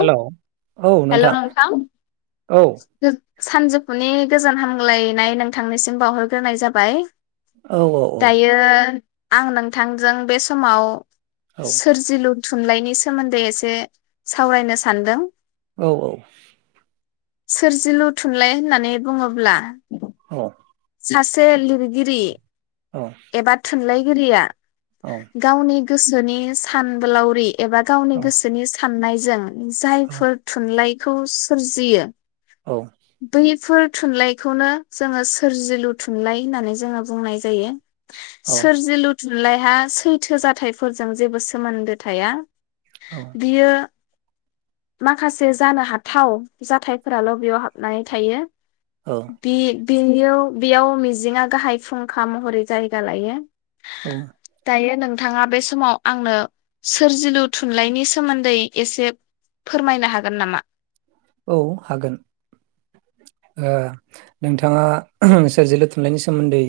Hello औ नोंथां। औ [unintelligible] सानजौफुनि गोजोन हामग्लायनाय नोंथांनिसिम बावहरग्रोनाय जाबाय। औ औ औ दायो आं नोंथांजों बे समाव औ सोरजिलु थुनलाइनि सोमोन्दै एसे सावरायनो सानदों। औ औ। सोरजिलु थुनलाइ होननानै बुङोब्ला औ। सासे लिरगिरि औ एबा थुनलाइ गिरिया औ गावनि गोसोनि सानबोलाावरि एबा गावनि गोसोनि साननायजों जायफोर थुनलाइखौ सोरजियो औ बेैफोर थुनलाइखौनो जोङो सो सोरजिलु थुनलाइ होननानै जोङो बुंनाय जायो। सोरजिलु थुनलायहा सैथो जाथायाइफोरजों जेबो सोमोन्दो थाया बियो माखासे जानो हाथाव जाथायफोराल' बेयाव हाबनानै थायो। बि बे याव बेयाव मिजिंआ गाहाय फुंखा महरै जायगा लायो। औ दायो नोंथाङा बे समाव आंनो सोरजिलु थुनलाइनि सोमोन्दै एसे फोरमायनो हागोन नामा? औ हागोन ओ नोंथाङा [unintelligible] सोरजिलु थुनलाइनि सोमोन्दै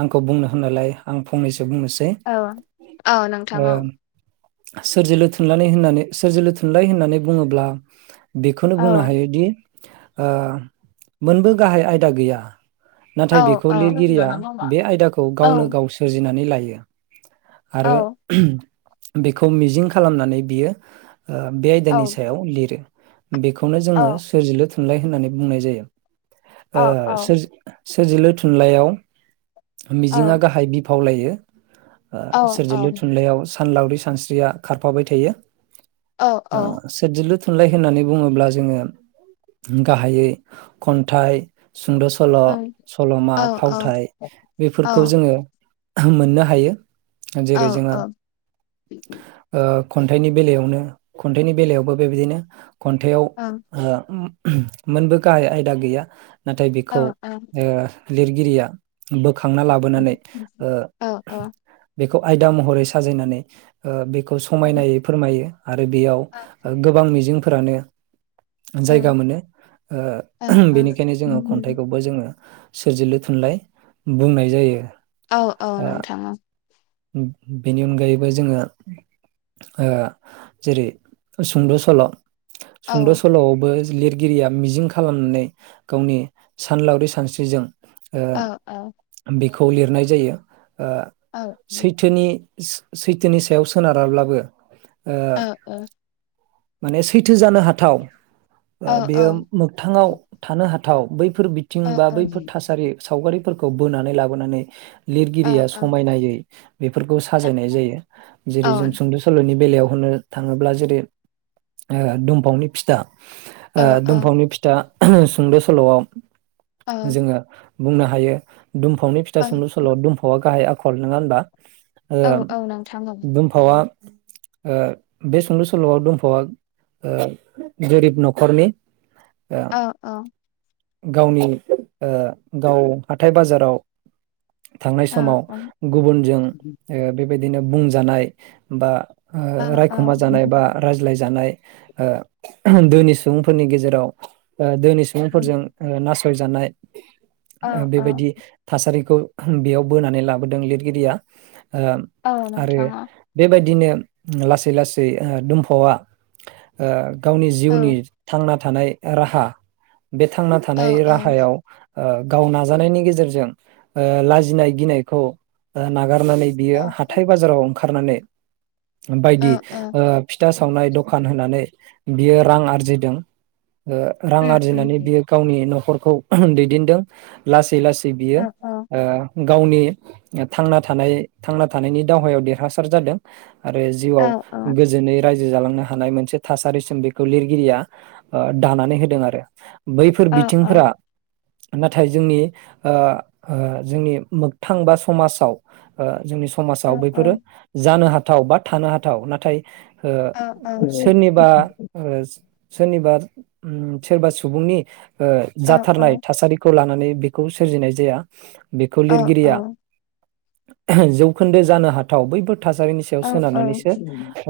आंखौ बुंनो होननालाय आं फंनैसो बुंनोसै औ औ नोंथां ओ औ सोरजिलु थुनलाइ होननानै सोरजिलु थुनलाइ होननानै बुङोब्ला बेखौनो औ बुंनो हायोदि ओ मोनबो गाहाय आयदा गैया। औ नाथाय बेखौ लिरगिरिया बे आयदाखौ औ गावनो गाव सोरजिनानै लायो। [unintelligible] आरो औ [unintelligible] बेखौ मिजिं खालामनानै बियो बे आयदानि औ सायाव लिरो। बेखौनो औ जोङो सोरजिलु थुनलाइ होननानै बुंनाय जायो। औ ओ औ सोर सोर सोरजिलु थुनलाइयाव औ मिजिंआ गाहाय बि खावलायो। ओ औ औ सोरजिलु थुनलाइयाव सानलावरि सानस्रिया खारफाबाय थायो। ओं औ ओ सोरजिलु थुनलाइ होननानै बुङोब्ला जोङो गाहायै खन्थाइ, सुंद' सल', सल'मा औ औ फावथाय बेफोरखौ ओं जोङो मोननो हायो। औ जेरै औ जोंङो ओ खन्थाइनि बेलायावनो खन्थाइनि बेलायावबो बेबायदिनो खन्थाइआव ओ मोनबो गाहाय आयदा गैया। नाथाय बेखौ औ ओं ओ लिर गिरिया बोखांना लाबोनानै ओं बेखौ आयदा महरै साजायनानै आ बे खौ समायनायै फोरमायो। आरो बेयाव गोबां मिजिं फोरानो जायगा मोनो। ओ ओं बेनिखायनो जोङो खन्थाइखौबो जोङो सोरजिलु थुनलाइ बुंनाय जायो। औ औ ओ नोंथां औ। बेनि अनगायैबो जोङो ओ जेरै सुंद' सल'। औ सुंद' सल'आवबो लिरगिरिया मिजिं खालामनानै गावनि सानलावरि सानस्रिजों औ ओं बे खौ लिरनाय जायो। ओ सैथोनि सैथोनि सायाव सोनाराब्लाबो ओ औ औ। माने सैथो जानो हाथाव बा बेयो मोगथाङाव थानो हा थाव बै फोर बिथिं औ बा औ औ बैफोर थासारि सावगारि फोरखौ बोनानै लाबोनानै लिरगिरिया औ औ समायनायै। बेफोरखौ साजायनाय जायो औ जेरै जों सुंद' सल'नि बेलायाव होननो थाङोब्ला जेरै ओ दुमफावनि फिथा ओ औ दुमफावनि फिथा सुंद' सल'आव। जोङो। बुंनो हायो। दुमफावनि फिथा सुंद' सल' दुफावआ गाहाय आ खल नोङा होमबा? ओ औ नोंथां औ दुमफावा ओ बे सुंद' सल'आव दुमफावा गोरिब न'खरनि ओ औ। गावनि ओ गाव हाथाय बाजाराव थांनाय समाव गुबुनजों ओ औ बे बेबायदिनो बुंजानाय बा ओ रायखुमा जानाय बा रायज्लाय जानाय। ओ दोनि सुबुंफोरनि गेजेराव ओ दोनि सुबुंफोरजों ओ नासयजानाय। औ ओ औ बेबायदि थासारिखौ बेयाव बोनानै लाबोदों लिरगिरिया। ओ औ आरो नोंथाङा बेबायदिनो लासै लासै ओ दुमफावा ओ गावनि औ जिउनि थांना थानाय राहा बे थांना औ थानाय औ राहायाव ओ गाव नाजानायनि गेजेरजों लाजिनाय ओ गिनायखौ ओ नागार नानै बियो औ हाथाय बाजाराव खारनानै औ बायदि औ ओ फिथास सावनाय दखान होनानै बियो रां आरजिदों। ओ रां उम उम आरजिनानै बियो गावनि न'खर खौ दैदेनदों लासै लासै थि औ बियो ओ गावनि ओब थांना थानाय थांना थानायनि दावहायाव देरहासार जादों। आरो औ जिउआव औ गोजोनै राज्य जोजालांनो हानाय मोनसे थासारिसिम बेखौ लिरगिरिया ओ दानानै होदों आरो बैफोर औ औ बिथिंफोरा नाथाय जोंनि ओ ओ जोंनि मोगथां बा स समाजाव ओ जोंनि औ समाजाव औ बैफोरो जानो हाथ थाव बा थानो हाथाव नाथाय ओ औ सोरनिबा ओस सोरनिबा उम सोरबा सुबुंनि ओ औ जाथारनाय थासारिखौ लानानैब बेखौ सोरजिनाय जाया। बेखौ लिरगिरिया जौखोन्दो जानो हाथाव बैफोर थासारिनि सायाव सोनारनानैसो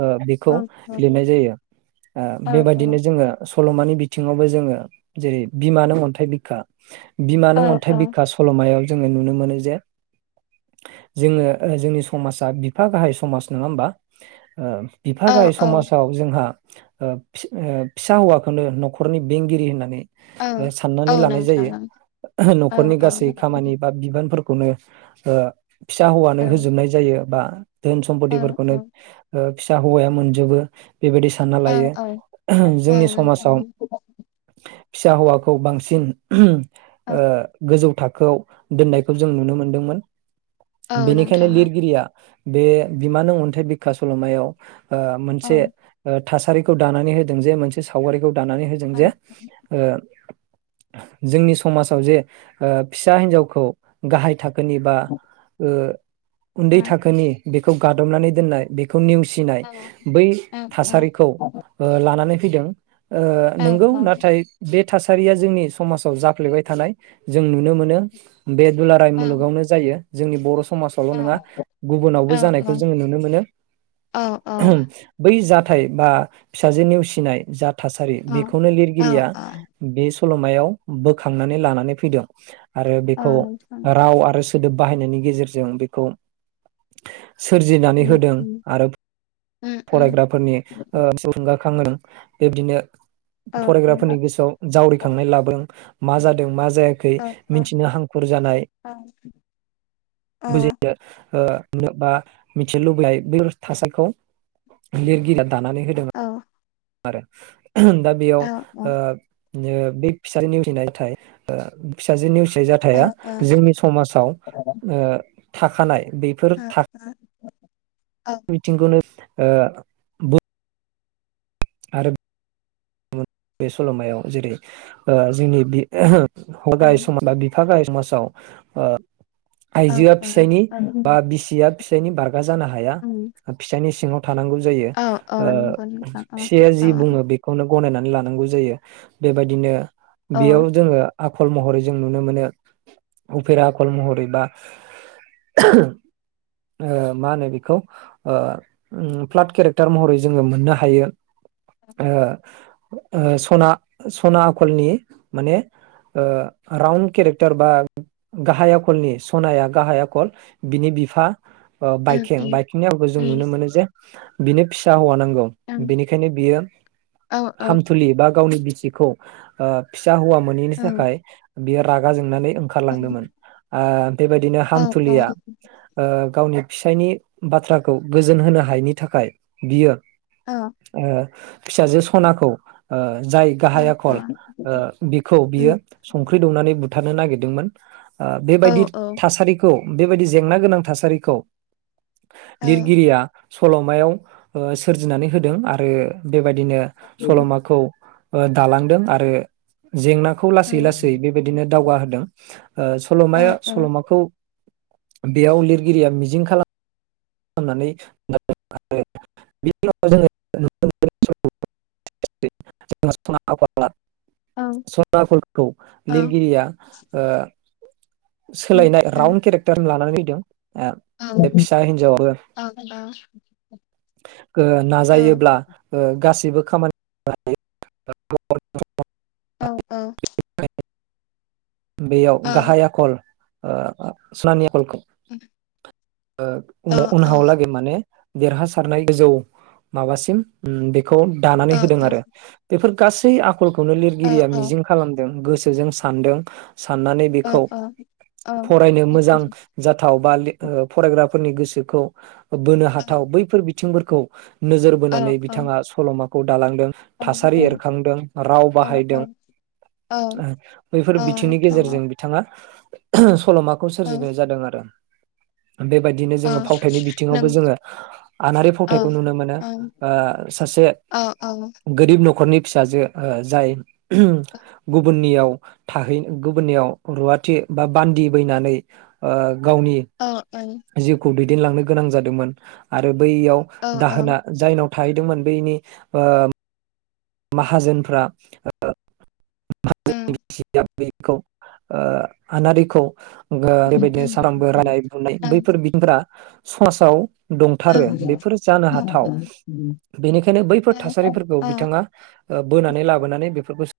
ओ बेखौ लिरनाय जायो ओ औ बेबायदिनो जोङो स सल'मानि बिथिङावबो जोङो जेरै बिमा नों अन्थाइ बिखा बिमा नों अन्थाइ बिखा सल'मायाव जोङो नुनो मोनो जे जोङो ओ जोंनि समाजा बिफा गाहाय समाज नङा ओमबा ओ बिफा गाहाय समाजाव जोंहा ओ फि-फिसा हौवाखौनो न'खरनि बेंगिरि होननानै औ ओ औ साननानै लानाय नोंथां जायो ओं औ न'खरनि गासै खामानि बा बिबानफोर खौनो ओ फिसा हौवानो औ औ होजोबनाय जायो बा धोन औ सम्पतिफोरखौनो ओ फिसा हौवाया मोनजोबो। बेबायदि सानना लायो औ औ जोंनि समाजाव फिसा हौवाखौ बांसिन ओ औ गोजौ था खौ दोननायखौ जों नुनो मोनदोंमोन। औ बेनिखायनो नोंथां लिरगिरिया बे बिमा नों अन्थाइ बिखा सल'मायाव ओ औ नोंथां औ मोनसे ओ थासारिखौ दानानै होदों जे मोनसे सावगारिखौ लानानै होजोंजों औ जे ओ जोंनि समाजाव जे ओ फिसा हिनजावखौ गाहाय थाखोनि बा [inaudible] बो उन्दै थाखोनि बेखौ गादबनानै दोननाय बेखौ नेवसिनाय औ बै औ थासारिखौ ओ लानानै फैदों। ओ नोंगौ नाथाय बे थासारिया जोंनि समाजाव जाफ्लेबाय थानाय जों नुनो मोनो। बे दुलाराय मुलुगावनो जायो। जोंनि बर' स समाजावल' नोङा गुबुनावबो जानायखौ जोङो नुनो मोनो औ औ बै जा थाय बा फिसाजो नेवसिनाय जा थासारि औ बेखौनो औ लिरगिरिया बे सल'मायाव बोखांनानै लानानै फैदों आरो औ बेखौ नोंथां राव आरो सो सोदोब बाहायनायनि गेजेरजों बेखौ सोरजिनानै उम होदों उम आरो उम फरायग्राफोरनि ओ थुलुंगा खांहोदों बेबदिनो औ फरायग्राफोरनि गोसोआव जावरिखांनाय लाबो मा जादों मा ज जायाखै औ औ मिथिनो हांखुर जानाय औ औ बुजियो ओ बा मिथिनो लुबैनाय बैफोर थासारिखौ लिरगि दानानै ओ होदोंमोन। आरो ओम दा बेयाव ओ ओ बे फिसाज निउस हैनायथाय फिसाजो निउसि ओ जाथाया औ जोंनि समाजाव ओ थाखानाय बेफोर थाख बिथिंकौनो ओ बो बे सल'मायाव जेरै ओ जोंनि बे [unintelligible] औ फिफा गाहाय समासाव ओ आइजोआ औ फिसायनि बा बिसिया फिसायनि बार गा जानो हाया उम फिसानि सिङाव थानांगौ जायो औ औ नंगौ ओ नोंथां औ फिसाया औ जि बुङो बेखौनो गनायनानै ला नांगौ जायो बेबायदिनो बेयाव औ जोङो आखल महरै जों नुनो मोनो उफेरा आखल महरै बा ओ मा होनो बेखौ प्लाट केरेक्टार महरै जोङो मोननो हायो। ओ ओ सना सना आखलनि माने ओ राउन्ड केरेक्टार बा गाहाय आखलनि सनाया गाहाय आखल बिनि बिफा ओ उम बाइकिं उम बाइकिंनि आवखौ जों नुनो मोनो जे बिनो फिसा हौव नां औ उम बिनिखायनो बियो। हामथुलि बा। गावनि बिसिखौ ओ। फिसा हौवा मोनैनि उम थाखाय। बेयो रागा जोंनानै। ओंखारलांदोंमोन ओ। औ बेबायदिनो औ उम औ हामथुलिया ओ गावनि। फिसायनि बाथ्राखौ गोजोन होनो हायिनि थाखाय बियो ओ। फिसाजो। सनाखौ ओ। जाय गाहाय आखल ओ बिखौ उम बियो संख्रि दौनानै बु थानो नागिरदोंमोन। ओ बेबायदि उम थासारिखौ। बेबायदि जेंना गोनां थासारिखौ। लिरगिरिया। सलमायाव सोरजिनानै होदों आरो बेबायदिनो। स'माखौ दालांदों आरो। जेंनाखौ लासै लासै बेबायदिनो दावगाहोदों ओ सलमाया सलमाखौ। बेयाव लिरगिरिया मिजिं खालाम होननानै [inaudible] [inaudible] फोरखौ लिरगिरिया ओ सोलायनाय राउन केरेक्टार लानानै फैदों। ओ बे फिसा हिन्जावआबो। औ औ ओ औ नाजायोब्ला ओ गासै जेबो खामानि मावनो [inaudible] औ औ। बेयाव औ गाहाय आखल। ओ [inaudible] आखलखौ। उम। ओ उनहाव लागै माने देरहासारनाय गोजौ माबासिम औ दानानै होदों औ आरो बेफोर गासै आ कलखौनो औ लिरगिरिया मिजिं खालामदों। गोसोजों सानदों। साननानै औ बेखौ औ फरायनो मोजां जाथाव बा फरायग्रा। फोरनि गोसोखौ। बोनो हाथाव बैफोर बिथिंफोरखौ। खौ नोजोर औ बोनानै औ नोंथां बिथाङा औ सल'मा। दालांदों औ नों औ थासारि ओं एरखांदों राव औ औ बाहायदों, ओं बैफोर औ नि औ गेजेरजों बिथांङा [unintelligible] सलमाखौ ओं सोरजिनाय जादों आरो बेबायदिनो जोंङो फावथायनि बिथिङावबो जोंङो आनारि फावथायखौ नुनो मोनो ओं सासे गोरिब नखरनि फिसाजो ओ जाय गुबुननियाव थाहै गुबुननियाव रुवाथि बा बान्दि बैनानै ओ गावनि ओ जिउखौ देन लांनो गोनां जादोंमोन आरो बैयाव दाहोना जायनाव थाहैदोंमोन बेनि ओ माहाजोनफ्रा ओम बेखौ ओ आनारिखौ बेबायदिनो सारांबो रायनाय बुनाय बैफोर बिदिंफोरा समाजाव दंथारो बेफोरो जानो हाथाव बेनिखायनो बैफोर थासारिफोरखौ ओ बिथांङा बोनानै लाबोनानै बेफोर [unintelligible]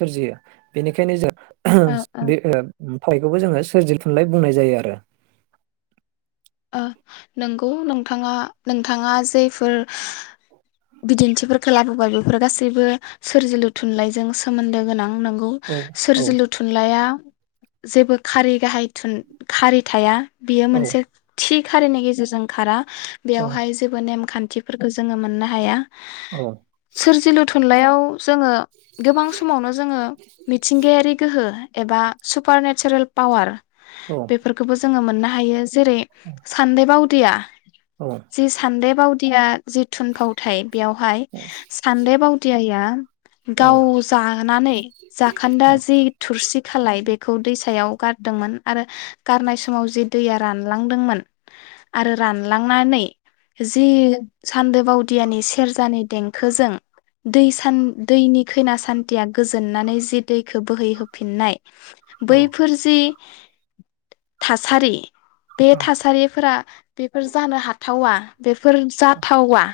सोरजियो बेनिखायनो जों ओ [unintelligible] बयखौबो जोंङो सोरजिल थुनलइ बुंनाय जायो आरो ओ नंगौ नोंथाङा नोंथाङा जेफोर बिदिन्थिफोरखौ लाबोबाय बेफोर गासैबो सोरजिलु थुनलाइजों सोमोन्दो गोनां। नंगौ औ औ सोरजिलु थुनलाइया जेबो खारि गाहाय थुन खारि थाया बियो औ मोनसे थि खारिनि गेजेरजों खारा औ बेयावहाय जेबो नेमखान थिफोरखौ जोंङो मोननो हाया औ सोरजिलु थुनलाइयाव जोंङो गोबां समावनो जोंङो मिथिंगायारि गोहो एबा सुपार नेचारेल पावार बेफोरखौबो जोङो मोनना हायो जेरै सान्दोबाउ दिया औ जि सान्देब बावदिया जि थुनफावथाय बेयावहाय सान्दो बावदियाया गाव जानानै जाखोन्दा जि थुरसि खालाय बेखौ दैसायाव गारदोंमोन आरो गारनाय समाव जे दैया रान लांदोंमोन आरो रानलांनानै जि सान्दो बावदियानि सेरजानि देंखोजों दै सान दैनि खैना सान्थिया गोजोननानै जि दैखौ बोहैहोफिननाय औ बैफोर जि थासारि बे औ थासारिफोरा बेफोर जानो हाथावा। बेफोर जाथावा।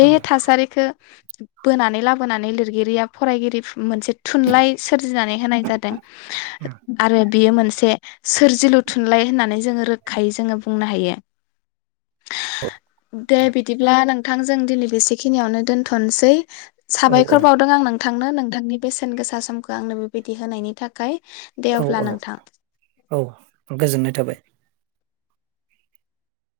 औ थासारिखो बोनानै लाबोनानै खायै जोङो बुंनो हायो। दे बिदिब्ला नोंथांजों दिनै बेसेखिनियावनो दोनथ'नसै। औ साबायखर बावदों आं नोंथांनो नों थांनि बेसेन गोसा समखौ आंनो बेबायदि होनायनि थाखाय। दे अब्ला नोंथां औ-औ-औ गोजोननाय थाबाय।